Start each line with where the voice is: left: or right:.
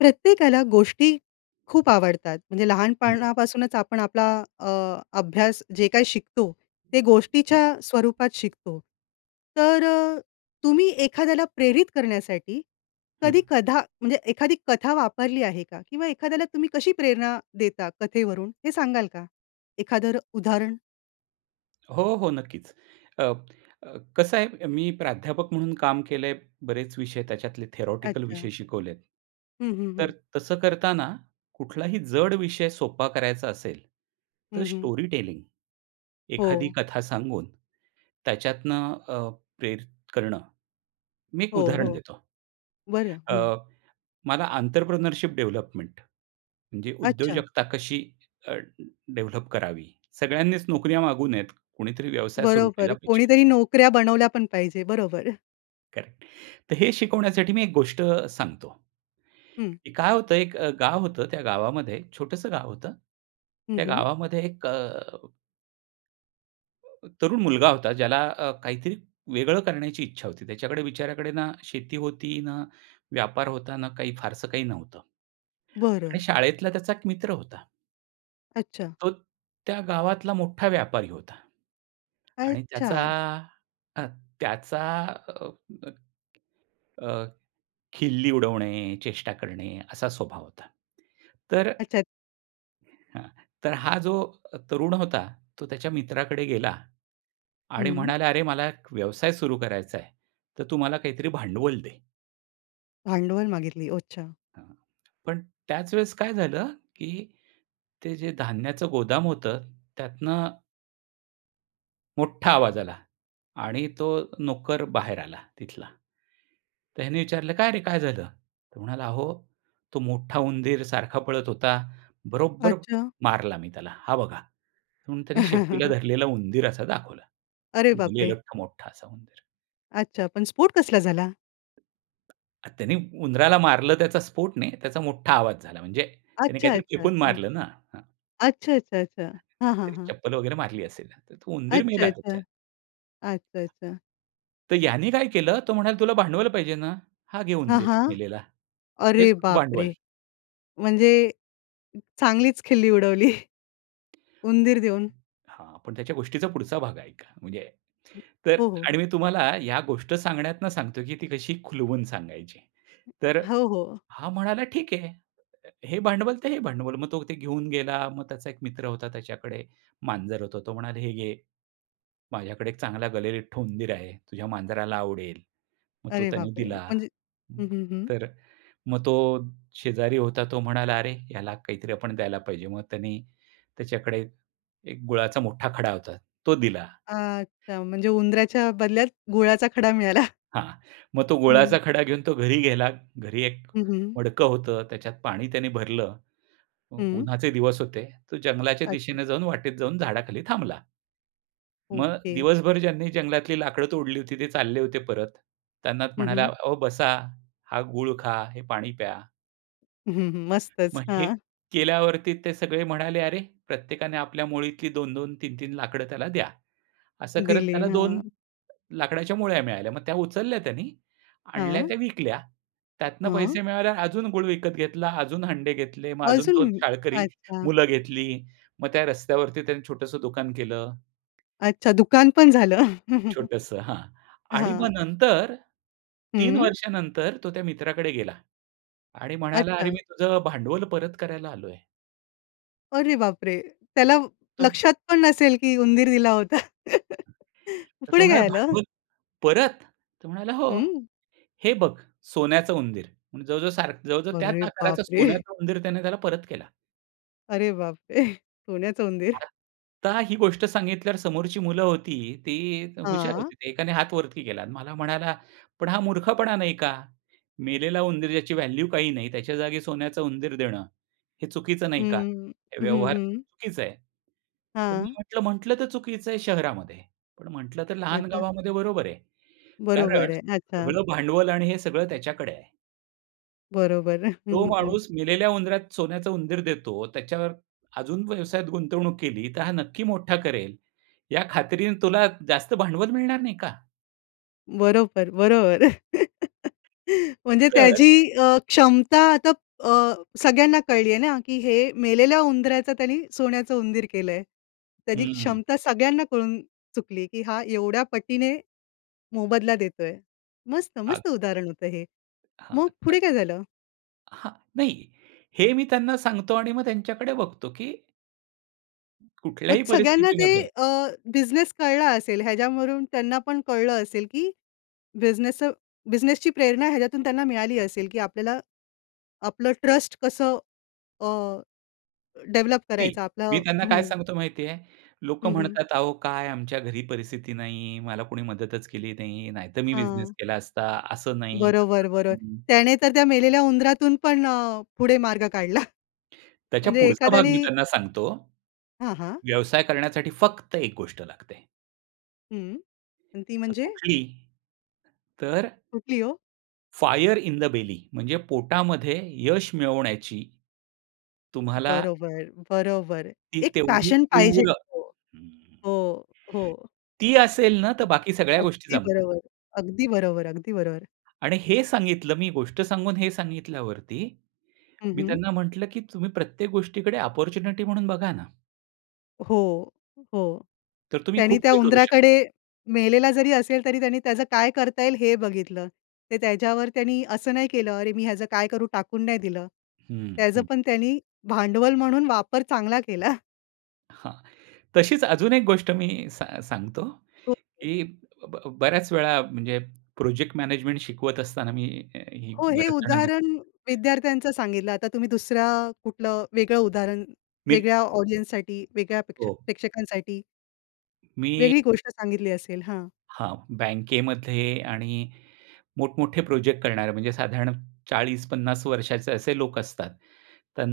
left: प्रत्येकाला गोष्टी खूप आवडतात. म्हणजे
right: हं.
left: लहानपाणापासूनच आपण आपला अ, अभ्यास जे काही शिकतो ते
right: हं.
left: गोष्टीच्या स्वरूपात शिकतो. तर अ, तुम्ही एखाद्याला प्रेरित करण्यासाठी
right: हं.
left: कधी कथा, म्हणजे एखादी कथा वापरली आहे का? किंवा एखाद्याला तुम्ही कशी प्रेरणा देता कथेवरून हे सांगाल का? एखादं उदाहरण?
right: हो, हो नक्कीच अ, अ, कसं आहे. मी प्राध्यापक म्हणून काम केलंय बरेच विषय त्याच्यातले थिअरेटिकल
left: अच्छा.
right: विषय शिकवलेत.
left: हं, हं,
right: तर
left: हं.
right: तसं करतांना कुठलाही जड विषय सोपा करायचा असेल तर
left: हं, हं.
right: Storytelling. एखादी
left: हो.
right: कथा सांगून त्याच्यातनं अ, प्रेरित करणं, मी एक
left: हो,
right: उदाहरण
left: हो.
right: देतो.
left: बरं,
right: अ,
left: हं.
right: मला आंत्रप्रेन्योरशिप डेव्हलपमेंट म्हणजे
left: अच्छा.
right: उद्योजकता कशी अ, डेव्हलप करावी? सगळ्यांनीच नोकऱ्या मागू नयेत. कुणीतरी व्यवसाय सुरू केला
left: बरोबर.
right: पाहिजे.
left: कोणीतरी नोकऱ्या बनवल्या पण पाहिजे, बरोबर.
right: करेक्ट. तर, हे शिकवण्यासाठी मी एक गोष्ट अ, सांगतो.
left: हं.
right: काय होतं अ, एक गाव होतं. त्या गावामध्ये एक छोटसं गाव होतं.
left: हं,
right: त्या
left: हं.
right: गावामध्ये एक अ तरुण मुलगा होता ज्याला अ, काहीतरी वेगळं करण्याची इच्छा होती. त्याच्याकडे बिचाऱ्याकडे ना, शेती होती, ना व्यापार होता, ना काही फारसं काही नव्हतं. आणि
left: बरं.
right: शाळेतला त्याचा एक मित्र होता.
left: अच्छा.
right: तो त्या गावातला मोठा व्यापारी होता. आणि त्याचा
left: अच्छा.
right: अ, त्याचा, अ, अ, अ, खिल्ली उडवणे, चेष्टा करणे असा स्वभाव होता. तर
left: अच्छा.
right: हां. तर हा जो तरुण होता, तो त्याच्या मित्राकडे गेला आणि
left: हं.
right: म्हणाला, "अरे मला एक व्यवसाय सुरू करायचा आहे, तर तू मला काहीतरी भांडवल दे."
left: भांडवल मागितली. अच्छा.
right: पण त्याच वेळेस काय झालं, की ते जे धान्याचं गोदाम होतं त्यातनं मोठा आवाज आला आणि तो नोकर बाहेर आला तिथला. तर ह्याने विचारलं, "काय रे काय झालं?" तो म्हणाला, "अहो, तो मोठा उंदीर सारखा पळत होता, बरोबर
left: अच्छा.
right: मारला मी त्याला हा बघा." म्हणून त्याने शेपटीला धरलेला उंदीर असा दाखवला.
left: अरे बाप रे!
right: गलेलठ्ठ मोठा असा उंदीर.
left: अच्छा. पण स्फोट कसला झाला?
right: त्यांनी उंदराला मारलं, त्याचा स्फोट नाही. त्याचा मोठा आवाज झाला म्हणजे त्याने
left: अच्छा,
right: काहीतरी
left: अच्छा,
right: फेकून
left: अच्छा.
right: मारलं ना. हं. हं,
left: अच्छा, अच्छा, अच्छा. हां, हां,
right: काहीतरी
left: हां.
right: चप्पल वगैरे मारली असेल, तर तो उंदीर मेला त्याच्यात.
left: अच्छा-अच्छा. अच्छा-अच्छा.
right: तर ह्याने काय केलं, तो म्हणाला तुला भांडवल पाहिजे ना? हा घे
left: हां,
right: उंदीर
left: हां.
right: मेलेला. हेच
left: अरे
right: तुझं
left: बाप रे!
right: भांडवल.
left: म्हणजे चांगलीच खिल्ली उडवली उंदीर देऊन.
right: हां, पण त्या गोष्टीचा पुढचा भाग ऐका म्हणजे, तर
left: हो, हो.
right: आणि मी तुम्हाला या गोष्ट सांगण्यातून सांगतोय की ती कशी खुलवून सांगायची तर अ,
left: हो, हो.
right: हा म्हणाला, "ठीक आहे, हे हे भांडवल ते हे भांडवल." मग तो ते घेऊन गेला मग त्याचा एक मित्र होता. त्याच्याकडे मांजर होतो तो म्हणाला, "हे घे, माझ्याकडे एक चांगला गलेलठ्ठ उंदीर आहे तुझ्या मांजराला आवडेल." मग तो
left: अरे
right: त्याने
left: बापरे!
right: दिला.
left: म्हणजे हं, हं, हं.
right: तर मग तो शेजारी होता, तो म्हणाला, "अरे, ह्याला काहीतरी आपण द्यायला पाहिजे." मग त्यांनी त्याच्याकडे एक गुळाचा मोठा खडा होता, तो दिला.
left: अच्छा. म्हणजे उंदऱ्याच्या बदल्यात गुळाचा खडा मिळाला.
right: हां. मग तो
left: हं.
right: गुळाचा खडा घेऊन तो घरी गेला, घरी एक
left: हं, हं.
right: मडकं होतं, त्याच्यात पाणी त्याने भरलं उ
left: हं.
right: उन्हाचे दिवस होते, तो जंगलाच्या
left: अच्छा.
right: दिशेनं जाऊन, वाटेत जाऊन झाडाखाली थांबला. मग
left: ओके.
right: दिवसभर ज्यांनी जंगलातली लाकडं तोडली होती, ते चालले होते परत. त्यांना
left: हं,
right: म्हणाला,
left: हं.
right: "अहो बसा हा गूळ खा, हे पाणी प्या."
left: हं, हं.
right: मग
left: मस्तच.
right: हे
left: हां.
right: केल्यावरती ते सगळे म्हणाले, "अरे, प्रत्येकाने आपल्या मुळीतली 2-2, 3-3 लाकडं त्याला द्या." असं करत
left: दिले.
right: त्याला 2
left: हां.
right: लाकडाच्या मुळ्या मिळाल्या. मग त्या उचलल्या त्यांनी आणल्या
left: हां.
right: त्या विकल्या, त्यातनं
left: हां.
right: पैसे मिळाल्यावर अजून गूळ विकत घेतला, अजून हंडे घेतले मग अजून 2
left: अजून
right: शाळकरी
left: अच्छा.
right: मुलं घेतली. मग त्या रस्त्यावरती त्यांनी छोटंसं दुकान केलं.
left: अच्छा, दुकान पण झालं.
right: छोटंसं. हां. आणि मग
left: हां.
right: नंतर 3
left: हं.
right: वर्षानंतर तो त्या मित्राकडे गेला. आणि म्हणाला, "अरे,
left: अच्छा.
right: मी तुझं भांडवल परत करायला आलोय."
left: अरे बापरे! त्याला
right: तो
left: लक्षात पण नसेल, की उंदीर दिला होता.
right: तर तो
left: पुढे
right: म्हणाला,
left: काय झालं?
right: "भांडवल." "परत?" तो म्हणाला, "हो."
left: हं.
right: "हे बघ सोन्याचं उंदीर.", म्हणजे जवळ-जवळ सारखं, जवळ-जवळ त्याच
left: अरे बाप
right: आकाराचा
left: रे!
right: सोन्याचं उंदीर त्याने त्याला परत केला.
left: अरे बाप रे! सोन्याचं उंदीर.
right: आता ही गोष्ट सांगितल्यावर समोरची मुलं होती ती हुशार
left: हां.
right: होती. ते एकाने हात वरती केला मला म्हणाला, "पण हा मूर्खपणा नाही का? मेलेला उंदीर ज्याची व्हॅल्यू काही नाही त्याच्या जागी सोन्याचा उंदीर देणं हे चुकीचं नाही का?
left: हं.
right: हे
left: हं,
right: व्यवहार
left: हं.
right: चुकीचं आहे." तर मी
left: हां.
right: म्हटलं, "म्हटलं तर चुकीचं आहे, शहरामध्ये पण, म्हटलं तर लहान
left: आता.
right: गावामध्ये बरोबर आहे कारण
left: बरोबर आहे. अच्छा.
right: सगळं भांडवल आणि हे सगळं त्याच्याकडे आहे."
left: बरोबर.
right: तो माणूस मेलेल्या उंदरात सोन्याचा उंदीर देतो, त्याच्यावर अजून व्यवसायात गुंतवणूक केली, तर हा नक्की मोठा करेल, या खात्रीने तुला जास्त भांडवल मिळणार नाही का?
left: बरोबर, बरोबर. म्हणजे
right: तर
left: त्याची अ, क्षमता आता अ, सगळ्यांना कळली आहे ना, की हे मेलेल्या उंदराचं त्यांनी सोन्याचं उंदीर केलंय. त्याची
right: हं.
left: क्षमता सगळ्यांना कळून चुकली, की हा एवढ्या पटीने मोबदला देतोय. मस्त
right: आग
left: मस्त उदाहरण होतं हे.
right: हां,
left: मग
right: आता
left: पुढे काय झालं?
right: हां. नाही, हे मी त्यांना सांगतो आणि मग त्यांच्याकडे बघतो, की
left: मग
right: कुठल्याही
left: सगळ्यांना ते
right: परिस्थितीमध्ये
left: अ, बिझनेस कळला असेल, ह्याच्यावरून त्यांना पण कळलं असेल, की बिझनेस अ, बिझनेसची प्रेरणा ह्याच्यातून त्यांना मिळाली असेल की आपल्याला आपलं ट्रस्ट कसं अ, डेव्हलप
right: नाही.
left: करायचं
right: मी
left: आपलं
right: त्यांना काय
left: हं.
right: सांगतो माहिती आहे, "लोकं
left: हं, हं.
right: म्हणतात अहो काय आमच्या घरी परिस्थिती नाही, मला कोणी मदतच केली नाही, नाहीतर मी बिझनेस
left: हां.
right: केला असता, असं नाही तसं
left: बरोबर, बरोबर.
right: नाही."
left: त्याने तर त्या मेलेल्या उंदरातून पण अ, पुढे मार्ग काढला.
right: त्याच्या
left: म्हणजे
right: पुढचा भाग मी
left: एखाद्यानी
right: त्यांना सांगतो,
left: हां, हां.
right: "व्यवसाय करण्यासाठी फक्त एक गोष्ट लागते?"
left: हं. अन ती
right: तर,
left: म्हणजे?
right: "कुठली?" तर
left: कुठली हो?
right: फायर इन द बेली, म्हणजे पोटामध्ये यश मिळवण्याची, तुम्हाला
left: बरोबर. बरोबर.
right: ती
left: एक
right: तेवढी
left: पॅशन पाहिजे.
right: तीव्र."
left: हो.
right: हं.
left: हो, हो.
right: ती असेल ना, तर बाकी सगळ्या गोष्टी
left: अगदी
right: जमतात.
left: बरोबर. अगदी बरोबर, अगदी बरोबर.
right: आणि हे सांगितलं. मी गोष्ट सांगून हे सांगितल्यावरती
left: हं,
right: मी
left: हं.
right: त्यांना म्हटलं, की "तुम्ही प्रत्येक गोष्टीकडे ऑपॉर्च्युनिटी म्हणून बघा ना."
left: हो, हो.
right: तर तुम्ही
left: त्यानी
right: खूप
left: त्या
right: काही करू शकता.
left: उंदराकडे मेलेला जरी असेल, तरी त्यांनी त्याचं काय करता येईल हे बघितलं. ते त्याच्यावर त्यांनी असं नाही केलं, अरे मी ह्याचं काय करू? टाकून नाही दिलं,
right: हं,
left: त्याच
right: हं.
left: पण त्यानी भांडवल म्हणून वापर चांगला केला.
right: हां. तशीच अजून एक गोष्ट मी सा सांगतो,
left: हो, हो.
right: की ब बऱ्याच वेळा म्हणजे प्रोजेक्ट मॅनेजमेंट शिकवत असताना, मी ही
left: हो, हे
right: बऱ्याच जणांना
left: उदाहरण विद्यार्थ्यांचं सांगितलं. आता तुम्ही दुसरं कुठलं वेगळं उदाहरण
right: मी
left: वेगळ्या ऑडियन्ससाठी, वेगळ्या प्रेक्ष
right: हो.
left: प्रेक्षकांसाठी
right: मी
left: वेगळी गोष्ट सांगितली असेल? हां.
right: हां, बँकेमध्ये आणि मोठ-मोठे प्रोजेक्ट करणारे, म्हणजे साधारण 40-50 वर्षाचे असे लोक असतात,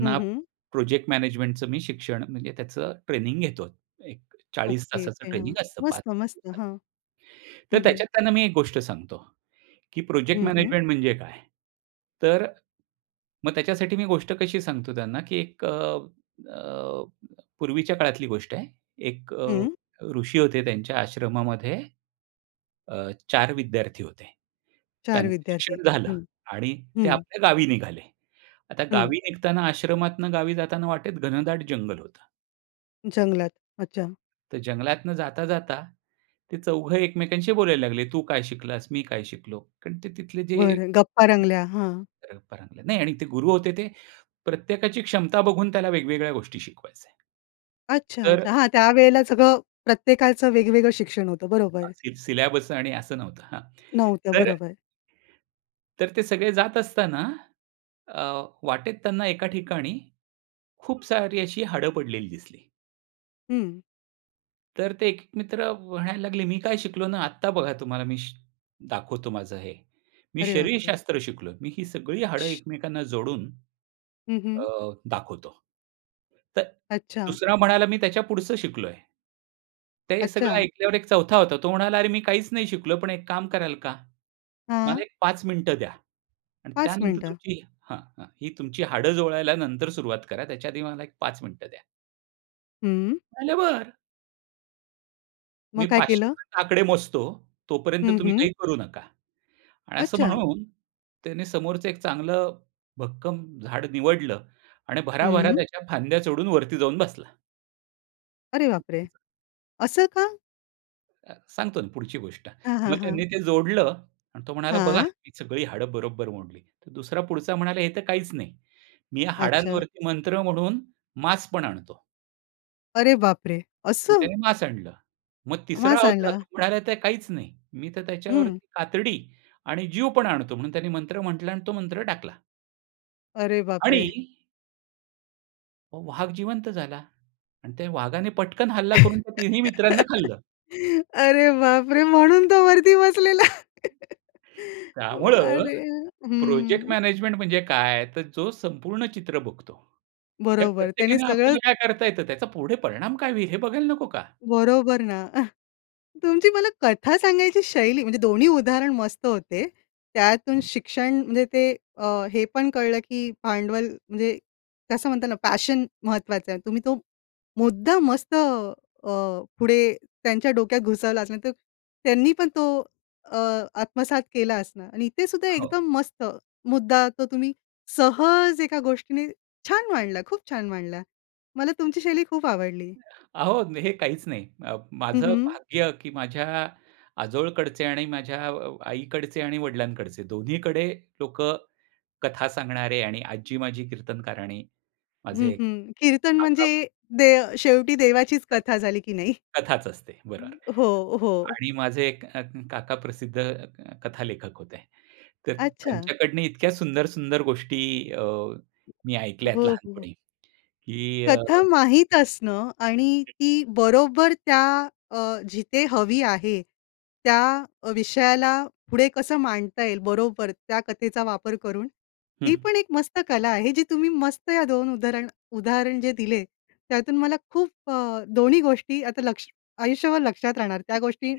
left: हं, हं.
right: प्रोजेक्ट मॅनेजमेंटचं मी शिक्षण म्हणजे त्याचं ट्रेनिंग घेतो, एक 40
left: ओके,
right: तासाचं
left: ओके, हां.
right: ट्रेनिंग असतं 5
left: मस्त, मस्त.
right: दिवसात.
left: हां.
right: तर
left: हं, हं.
right: त्याच्यात त्यांना मी एक गोष्ट सांगतो, की प्रोजेक्ट
left: हं, हं.
right: मॅनेजमेंट म्हणजे काय? तर, मग त्याच्यासाठी मी गोष्ट कशी सांगतो त्यांना की एक अ, अ, पूर्वीच्या काळातली गोष्ट आहे, एक अ,
left: हं.
right: ऋषी होते त्यांच्या आश्रमामध्ये, अ, 4 विद्यार्थी होते.
left: 4
right: त्यांचं
left: विद्यार्थी.
right: शिक्षण झालं
left: हं.
right: आणि ते
left: हं.
right: आपल्या गावी निघाले. आता
left: हं.
right: गावी निघताना आश्रमातून गावी जाताना वाटेत घनदाट जंगल होतं
left: जंगलात. अच्छा.
right: तर जंगलातनं जाता-जाता ते चौघं एकमेकांशी बोलायला लागले तू काय शिकलास? मी काय शिकलो? कारण ते तिथले जे
left: बरं, गप्पा रंगल्या. हां.
right: परंपरागत नाही आणि ते गुरु होते ते. प्रत्येकाची क्षमता बघून त्याला वेगवेगळ्या गोष्टी शिकवायचे. तर
left: अच्छा-अच्छा. हां, त्यावेळेला सगळं प्रत्येकाचं वेगवेगळं शिक्षण होतं. बरोबर.
right: अंतिम सिलेबस आणि असं नव्हतं हां.
left: नव्हत्या,
right: तर
left: बरोबर.
right: तर ते सगळे जात असताना अ, वाटेत त्यांना एका ठिकाणी खूप सारी अशी हाडं पडलेली दिसली.
left: हं.
right: तर ते एक-एक मित्र म्हणायला लागले, "मी काय शिकलो ना, आत्ता बघा तुम्हाला मी श दाखवतो माझं हे, मी
left: अरे बापरे!
right: शरीरशास्त्र शिकलोय, मी ही सगळी हाडं एकमेकांना जोडून,
left: हं,
right: अ,
left: हं.
right: दाखवतो." तर
left: अच्छा.
right: दुसरा म्हणायला, "मी त्याच्या पुढचं शिकलोय." ते सगळं
left: अच्छा.
right: ऐकल्यावर एक चौथा होता. तो म्हणाला, "अरे मी काहीच नाही शिकलोय. पण एक काम कराल का? मला
left: हां.
right: एक 5 मिनिटं द्या आणि
left: 5
right: त्यानंतर
left: मिनटं.
right: तुमची हां, हां. ही तुमची हाडं जोडायला नंतर सुरुवात करा, त्याच्याआधी मला एक 5 मिनिटं द्या."
left: हं.
right: ते म्हणाले, "बरं." मी
left: मग काय
right: 500
left: केलं?
right: पर्यंत आकडे मोजतो, तोपर्यंत
left: हं,
right: तुम्ही
left: हं.
right: काही करू नका आणि असं
left: अच्छा!
right: म्हणून, त्याने समोरचं एक चांगलं भक्कम झाड निवडलं आणि भरा-भरा
left: हं.
right: त्याच्या फांद्या चढून वरती जाऊन बसला.
left: अरे बापरे! असं का?
right: अ, सांगतो ना पुढची गोष्ट.
left: हां,
right: मग
left: हां,
right: त्यांनी
left: हां.
right: ते जोडलं आणि तो म्हणाला, बघा
left: हां.
right: ही सगळी हाडं बरोबर मोडली तर दुसरा पुढचा म्हणाला, "हे तर काहीच नाही. मी या
left: अच्छा.
right: हाडांवरती मंत्र म्हणून मांस पण आणतो."
left: अरे बापरे!
right: मग
left: असं?
right: त्याने मांस आणलं. मग तिसरा
left: मांस
right: होता
left: आणलं.
right: तो म्हणाला, "तर काहीच नाही. मी तर
left: हं.
right: त्याच्यावरती कातडी आणि जीव पण आणतो." म्हणून त्याने मंत्र म्हंटलं आणि तो मंत्र टाकला.
left: अरे
right: आणि
left: बापरे!
right: अहो, वाघ जिवंत झाला आणि त्या वाघाने पटकन हल्ला करून त्या तिन्ही मित्रांना खाल्लं.
left: अरे, बापरे! म्हणून तो वरती बसलेला. वा
right: त्यामुळं
left: रे.
right: प्रोजेक्ट
left: हं.
right: मॅनेजमेंट म्हणजे काय, तर जो संपूर्ण चित्र बघतो. या
left: बरोबर त्यांनी
right: प्रत्येकाने आपल्याला
left: सगळंच
right: काय करता येतं त्याचा पुढे परिणाम काय होईल, हे बघायला नको का?
left: बरोबर ना. तुमची मला कथा सांगायची शैली, म्हणजे दोन्ही उदाहरण मस्त होते. त्यातून शिक्षण म्हणजे ते अ, हे पण कळलं की भांडवल म्हणजे कसं म्हणतो ना पॅशन महत्त्वाचं आहे. तुम्ही तो मुद्दा मस्त अ, अ, पुढे त्यांच्या डोक्यात घुसवला असणार त्यांनी पण तो अ, आत्मसात केला असनार आणि इथे सुद्धा
right: हो.
left: एकदम मस्त मुद्दा तो तुम्ही सहज एका गोष्टीने छान मांडला, खूप छान मांडला. मला तुमची शैली खूप आवडली.
right: अहो, हे काहीच नाही, अ,
left: हं,
right: माझं
left: हं.
right: भाग्य की माझ्या आजोळकडचे आणि माझ्या अ, आईकडचे आणि वडिलांकडचे दोन्हीकडे लोक कथा सांगणारे आणि आजी माझी कीर्तनकार आणि
left: हं,
right: माझे,
left: हं, कीर्तन
right: काका
left: म्हणजे दे शेवटी देवाचीच
right: [unintelligible]
left: कथा झाली की नाही?
right: कथाच असते. बरोबर.
left: हो, हो.
right: आणि माझे एक अ, काका प्रसिद्ध अ, कथालेखक होते. तर
left: अच्छा.
right: त्यांच्याकडनं इतक्या सुंदर, सुंदर गोष्टी अ, मी ऐकल्यात
left: हो, हो.
right: लहानपणी की अ
left: कथा माहीत असणं आणि ती बरोबर त्या अ, जिथे हवी आहे त्या अ, विषयाला पुढे कसं मांडता येईल, बरोबर त्या कथेचा वापर करून ही
right: हं.
left: पण एक मस्त कला आहे. जी तुम्ही मस्त या 2 उदाहरण उदाहरण जे दिले, त्यातून मला खूप अ, दोन्ही गोष्टी आता लक्ष आयुष्यभर लक्षात राहणार. त्या गोष्टी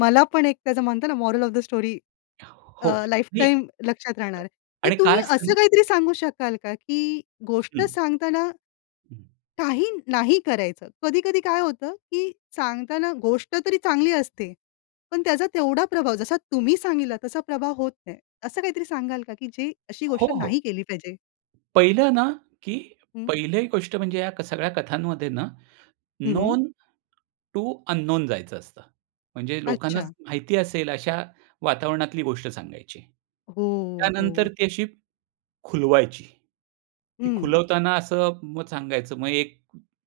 left: मला पण एक त्याचं म्हणतात ना मॉरल ऑफ द स्टोरी
right: हो,
left: अ, लाइफ
right: नाही
left: टाइम लक्षात राहणार आहे. तर
right: आणि काय
left: तुम्ही
right: असतं ना
left: असं काहीतरी सांगू शकाल का, की गोष्ट
right: हं.
left: सांगताना,
right: हं.
left: काही नाही करायचं? कधी-कधी काय होतं, की सांगताना गोष्ट तरी चांगली असते, पण त्याचा तेवढा प्रभाव, जसा तुम्ही सांगितला, तसा प्रभाव होत नाही. असं काहीतरी सांगाल का, की जे अशी
right: हो,
left: गोष्ट
right: हो.
left: नाही केली पाहिजे.
right: पहिलं ना, की
left: हं.
right: पहिली गोष्ट म्हणजे या सगळ्या कथांमध्ये ना,
left: हं, हं.
right: नोन टू अनोन जायचं असतं. म्हणजे लोकांना
left: अच्छा.
right: माहिती असेल अशा वातावरणातली गोष्ट सांगायची.
left: हो,
right: त्यानंतर
left: हो.
right: ती अशी खुलवायची. ती
left: हं.
right: खुलवताना असं मग सांगायचं, मग एक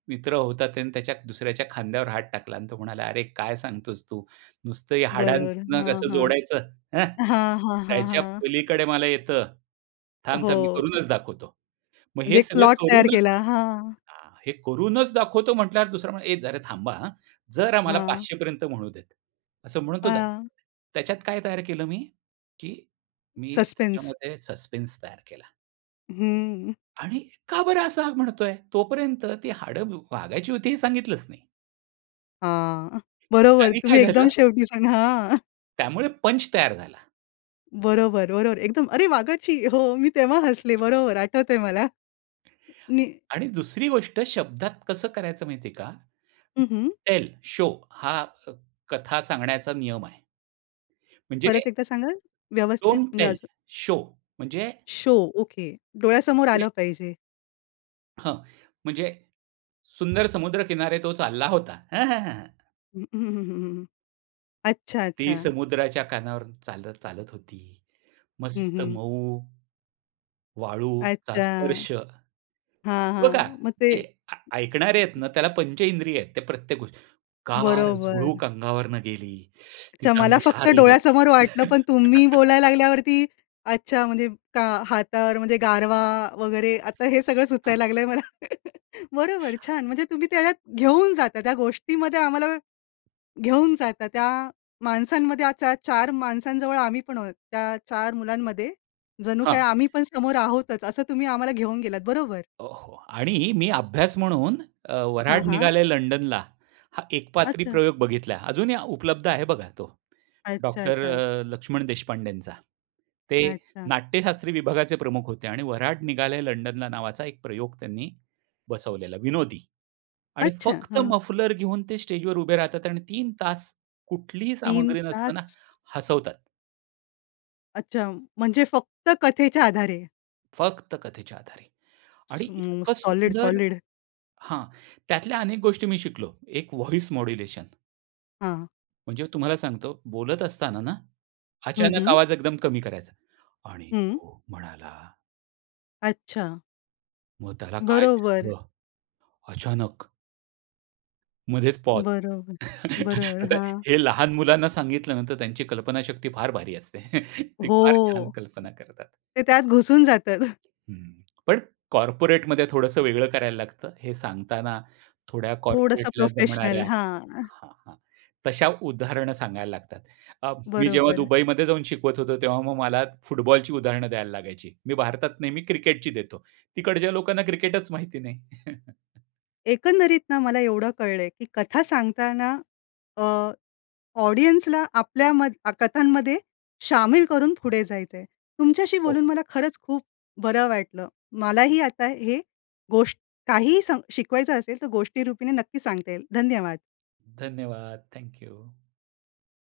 right: मित्र होता त्याने त्याच्या दुसऱ्याच्या खांद्यावर हात टाकला आणि तो म्हणाला, "अरे, काय सांगतोस तू नुसतं या
left: बरोबर,
right: हाडांना
left: हां,
right: कसं
left: हां.
right: जोडायचं हं,
left: हां, हां, हां,
right: त्याच्या
left: हां.
right: पलीकडे मला येतं, थांब, थांब, मी
left: हो.
right: करूनच दाखवतो." मग
left: म्हणजे
right: हे
left: 1
right: सगळं
left: प्लॉट तयार
right: करूनच
left: केला. हां.
right: हां, हे करूनच दाखवतो म्हटल्यावर, दुसरा म्हणा, "ए, जरा थांबा. आ, जरा मला
left: हां.
right: 500 पर्यंत म्हणू दे." असं म्हणून तो जा,
left: हां.
right: त्याच्यात काय तयार केलं मी, की मी
left: सस्पेन्स.
right: त्याच्यामध्ये सस्पेंस तयार केला.
left: हं.
right: आणि का बरं असं हा म्हणतोय. तोपर्यंत ती हाड व वाघाची होती हे सांगितलंच नाही.
left: हां. बरोबर
right: त्यांनी काय
left: तुम्ही एकदम
right: झालं?
left: शेवटी सांगा हां.
right: त्यामुळे पंच तयार झाला.
left: बरोबर, बरोबर. एकदम, "अरे वाघाची!" हो, मी तेव्हा हसले
right: [unintelligible]
left: बरोबर आठवतंय मला. नि
right: आणि दुसरी गोष्ट शब्दात कसं करायचं माहिती आहे का,
left: हं, हं.
right: "Tell, show." हा अ, कथा सांगण्याचा नियम आहे. म्हणजे
left: परत एकदा सांगाल? व्यवस्थित
right: "डोन्ट
left: म्हणजे
right: टेल,
left: अजून.
right: शो." म्हणजे
left: शो ओके. डोळ्यासमोर
right: म्हणजे
left: आलं पाहिजे.
right: हां. म्हणजे सुंदर समुद्र किनारे तो चालला होता. हं, हं, हां.
left: हं.
right: ती
left: अच्छा-अच्छा.
right: समुद्राच्या कानावर चालत-चालत होती.
left: हं,
right: मस्त
left: हं.
right: मऊ, वाळूचा
left: अच्छा!
right: स्पर्श.
left: हां,
right: बघा,
left: हां, मग ते
right: ते अ, ऐकणारे आहेत ना, त्याला पंच इंद्रिय आहेत ते प्रत्येक गोष्टी. गार
left: बरोबर.
right: झुळूक अंगावरून गेली.
left: अच्छा,
right: तिचं
left: मला
right: अंग
left: फक्त
right: शहारलं.
left: डोळ्यासमोर वाटलं पण तुम्ही बोलायला लागल्यावरती, अच्छा, म्हणजे का हातावर म्हणजे गारवा वगैरे आता हे सगळं
right: हां.
left: सुचायला लागलंय मला. बरोबर, छान म्हणजे तुम्ही त्याच्यात घेऊन जाता, त्या गोष्टीमध्ये आम्हाला घेऊन जाता. त्या माणसांमध्ये आता 4 माणसांजवळ आम्ही पण आहोत. त्या 4 मुलांमध्ये जणू काय
right: हां.
left: आम्ही पण समोर आहोतच. असं तुम्ही आम्हाला घेऊन गेलात. बरोबर.
right: हो, हो. आणि मी अभ्यास म्हणून अ,
left: हां,
right: वऱ्हाड
left: हां.
right: निघाले लंडनला. हा एकपात्री
left: अच्छा.
right: प्रयोग बघितला. अजूनही उपलब्ध आहे बघा तो. डॉक्टर
left: अच्छा-अच्छा.
right: अ, लक्ष्मण देशपांडेंचा. ते
left: अच्छा.
right: नाट्यशास्त्री विभागाचे प्रमुख होते आणि वऱ्हाड निघालंय लंडनला नावाचा एक प्रयोग त्यांनी बसवलेला विनोदी. आणि
left: अच्छा!
right: फक्त
left: हां.
right: मफलर घेऊन ते स्टेजवर उभे राहतात आणि 3 तास कुठलीही
left: 3
right: सामग्री नसताना
left: तास?
right: हसवतात.
left: अच्छा. म्हणजे फक्त कथेच्या आधारे.
right: फक्त कथेच्या आधारे. आणि इतकं
left: स्मूस सॉलिड,
right: सुंदर
left: सॉलिड.
right: हां. त्यातल्या अनेक गोष्टी मी शिकलो. एक वॉइस मॉड्युलेशन.
left: हां.
right: म्हणजे तुम्हाला सांगतो, बोलत असताना ना,
left: हं,
right: अचानक
left: हं.
right: आवाज एकदम कमी करायचा आणि
left: हं.
right: तो म्हणाला
left: अच्छा.
right: मग त्याला काय
left: बरोबर.
right: दिसलं अचानक? मध्येच पॉज.
left: बरोबर. बरोबर,
right: आता
left: हां.
right: हे लहान मुलांना सांगितल ना, की त्यांची कल्पनाशक्ती फार भारी असते. ते फार छान
left: हो.
right: कल्पना करतात.
left: ते त्यात घुसून जातात.
right: हं. पण कॉर्पोरेटमध्ये थोडंसं वेगळं करायला लागतं, हे सांगताना थोड्या
left: थोडंस
right: कॉर्पोरेटला
left: प्रोफेशनल,
right: जमणाऱ्या
left: हां.
right: हा, हां. तशा उदाहरणं सांगायला लागतात. अ, मी जेव्हा
left: बरोबर.
right: दुबईमध्ये जाऊन शिकवत होतो, तेव्हा मग मला फुटबॉलची उदाहरणं द्यायला लागायची. मी भारतात नेहमी क्रिकेटची देतो, तिकडच्या लोकांना क्रिकेटच माहिती नाही.
left: एकंदरीत ना, मला एवढं कळलं आहे, की कथा सांगताना अ, ऑडियन्सला आपल्याम कथांमध्ये शामिल करून पुढे जायचं आहे. तुमच्याशी
right: हो.
left: बोलून मला खरंच खूप बरं वाटलं. मलाही आता ही गोष्ट काहीही सम शिकवायचं असेल, तर गोष्टीरूपीने नक्की सांगता येईल. धन्यवाद.
right: धन्यवाद. Thank you.